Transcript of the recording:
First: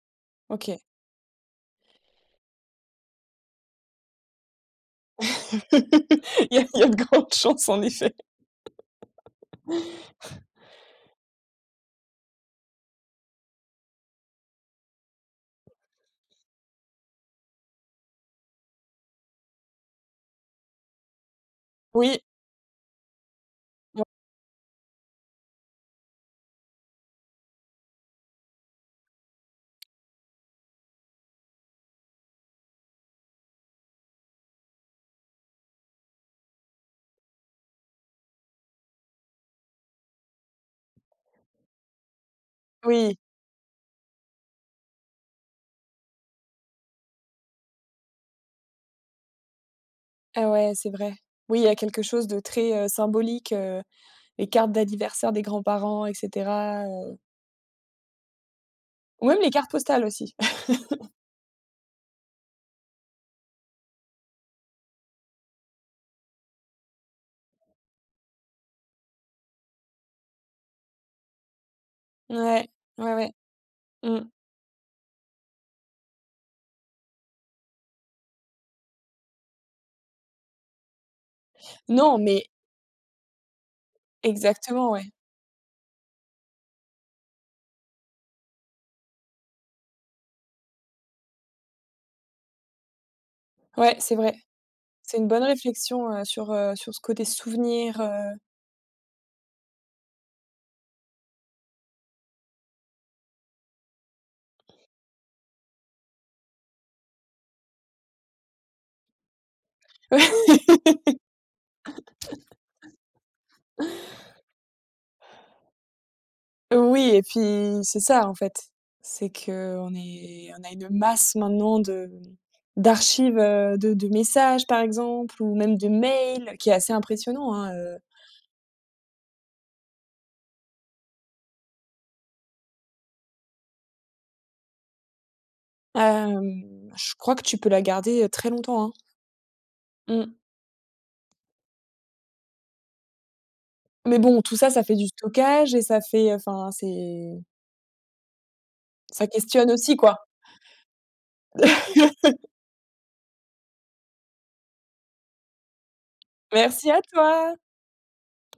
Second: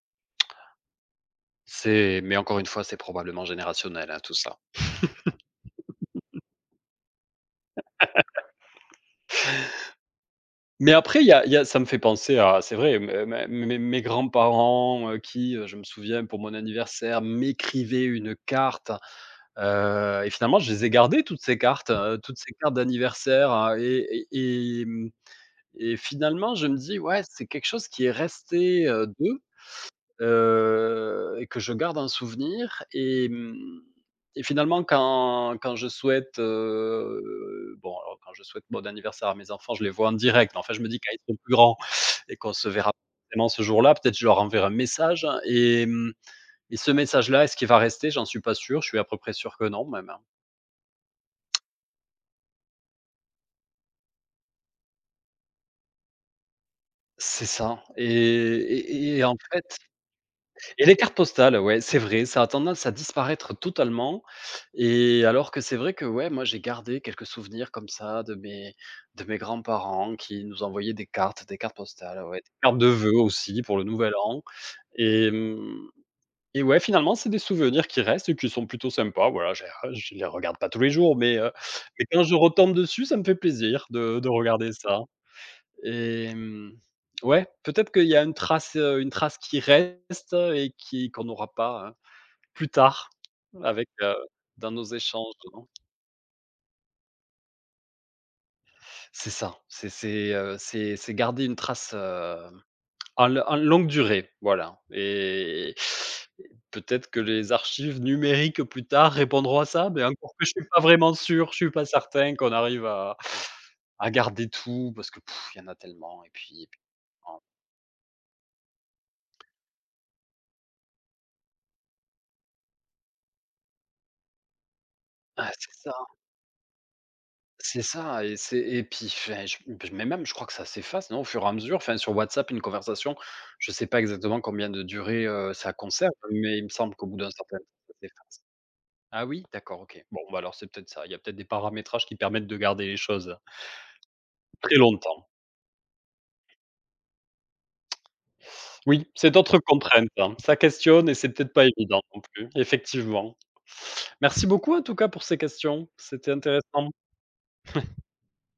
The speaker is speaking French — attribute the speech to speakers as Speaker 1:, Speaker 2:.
Speaker 1: OK.
Speaker 2: C'est mais encore une fois, c'est probablement générationnel, hein, tout ça.
Speaker 1: Il y a il y a de grandes chances en effet.
Speaker 2: Mais après il y a il y a ça me fait penser à c'est vrai, m ma mes mes mes grands-parents, heu, qui, je me souviens pour mon anniversaire, m'écrivaient une carte, heu, et finalement je les ai gardées toutes ces cartes, heu,
Speaker 1: Oui.
Speaker 2: toutes ces cartes d'anniversaire, heu,
Speaker 1: [unintelligible]
Speaker 2: et et et mmh et finalement je me dis: «Ouais, c'est quelque chose qui est resté, heu, d'eux». Heu, et que je garde en souvenir et mmh et finalement quand quand je souhaite, heu, bon, alors quand je souhaite bon anniversaire à mes enfants, je les vois en direct, enfin je me dis quand ils seront plus grands et qu'on se verra pas
Speaker 1: Oui.
Speaker 2: forcément ce jour-là, peut-être je leur enverrai un message et mmh et ce message là, est-ce qu'il va rester? J'en suis pas sûr, je suis à peu près sûr que non même, hein.
Speaker 1: Ah ouais, c'est vrai. Oui, il y a quelque chose de très, heu, symbolique, heu, les cartes d'anniversaire des grands-parents, et cetera, heu
Speaker 2: C'est ça et et et et en
Speaker 1: Ouais, les
Speaker 2: fait
Speaker 1: cartes postales aussi.
Speaker 2: et les cartes postales, ouais, c'est vrai, ça a tendance à disparaître totalement et alors que c'est vrai que ouais, moi j'ai gardé quelques souvenirs comme ça de mes de mes grands-parents qui nous envoyaient des cartes des cartes postales, ouais, des
Speaker 1: Ouais,
Speaker 2: cartes de
Speaker 1: ouais,
Speaker 2: voeux
Speaker 1: ouais.
Speaker 2: aussi pour le nouvel
Speaker 1: Mmh.
Speaker 2: an et mmh et ouais, finalement, c'est des souvenirs qui restent et qui sont plutôt sympas. Voilà, je les je les regarde pas tous les jours, mais heu,
Speaker 1: Non,
Speaker 2: quand je
Speaker 1: mais
Speaker 2: retombe dessus, ça me fait plaisir de de regarder
Speaker 1: Exactement,
Speaker 2: ça
Speaker 1: ouais.
Speaker 2: et mmh. Ouais, peut-être qu'il y a une trace, heu, une trace qui reste et qui qu'on aura pas hein, plus tard, avec,
Speaker 1: Ouais,
Speaker 2: heu,
Speaker 1: c'est vrai.
Speaker 2: dans nos
Speaker 1: C'est une
Speaker 2: échanges,
Speaker 1: bonne
Speaker 2: non.
Speaker 1: réflexion, heu, sur, heu, sur ce côté souvenir, heu
Speaker 2: C'est ça, c'est c'est, heu, c'est c'est garder une trace, heu, en en longue durée, voilà et et peut-être que les archives numériques plus tard répondront à ça, mais encore que je suis pas vraiment sûr, je ne suis pas certain qu'on arrive à à garder tout, parce que il y en a tellement et puis
Speaker 1: Oui, et
Speaker 2: en
Speaker 1: puis c'est ça, en fait. C'est qu'on est on a une masse, maintenant, de, mmh, d'archives, heu, de de messages, par exemple,
Speaker 2: Ah,
Speaker 1: ou
Speaker 2: c'est
Speaker 1: même de
Speaker 2: ça.
Speaker 1: mails, qui est assez impressionnant, hein,
Speaker 2: C'est
Speaker 1: heu
Speaker 2: ça, et c'est, et puis enfin, je m mais même, je crois que ça s'efface, non, au fur et à mesure. Enfin, sur WhatsApp, une conversation, je sais pas exactement combien de durée, heu, ça conserve, mais
Speaker 1: Hem.
Speaker 2: il me semble qu'au
Speaker 1: Je
Speaker 2: bout d'un
Speaker 1: crois que tu
Speaker 2: certain temps,
Speaker 1: peux la
Speaker 2: ça
Speaker 1: garder,
Speaker 2: s'efface.
Speaker 1: très longtemps, hein.
Speaker 2: Ah oui, d'accord, OK. Bon
Speaker 1: Mmh.
Speaker 2: bah alors, c'est peut-être ça, il y a peut-être des paramétrages qui permettent de garder les choses
Speaker 1: Mais bon, tout ça,
Speaker 2: très
Speaker 1: ça fait du
Speaker 2: longtemps.
Speaker 1: stockage, et ça fait. Enfin, c'est
Speaker 2: Oui,
Speaker 1: Ça
Speaker 2: c'est d'autres
Speaker 1: questionne aussi,
Speaker 2: contraintes.
Speaker 1: quoi.
Speaker 2: Ca questionne et c'est peut-être pas évident non plus, effectivement. Merci beaucoup en tout cas pour ces questions, c'était intéressant.
Speaker 1: Merci à toi.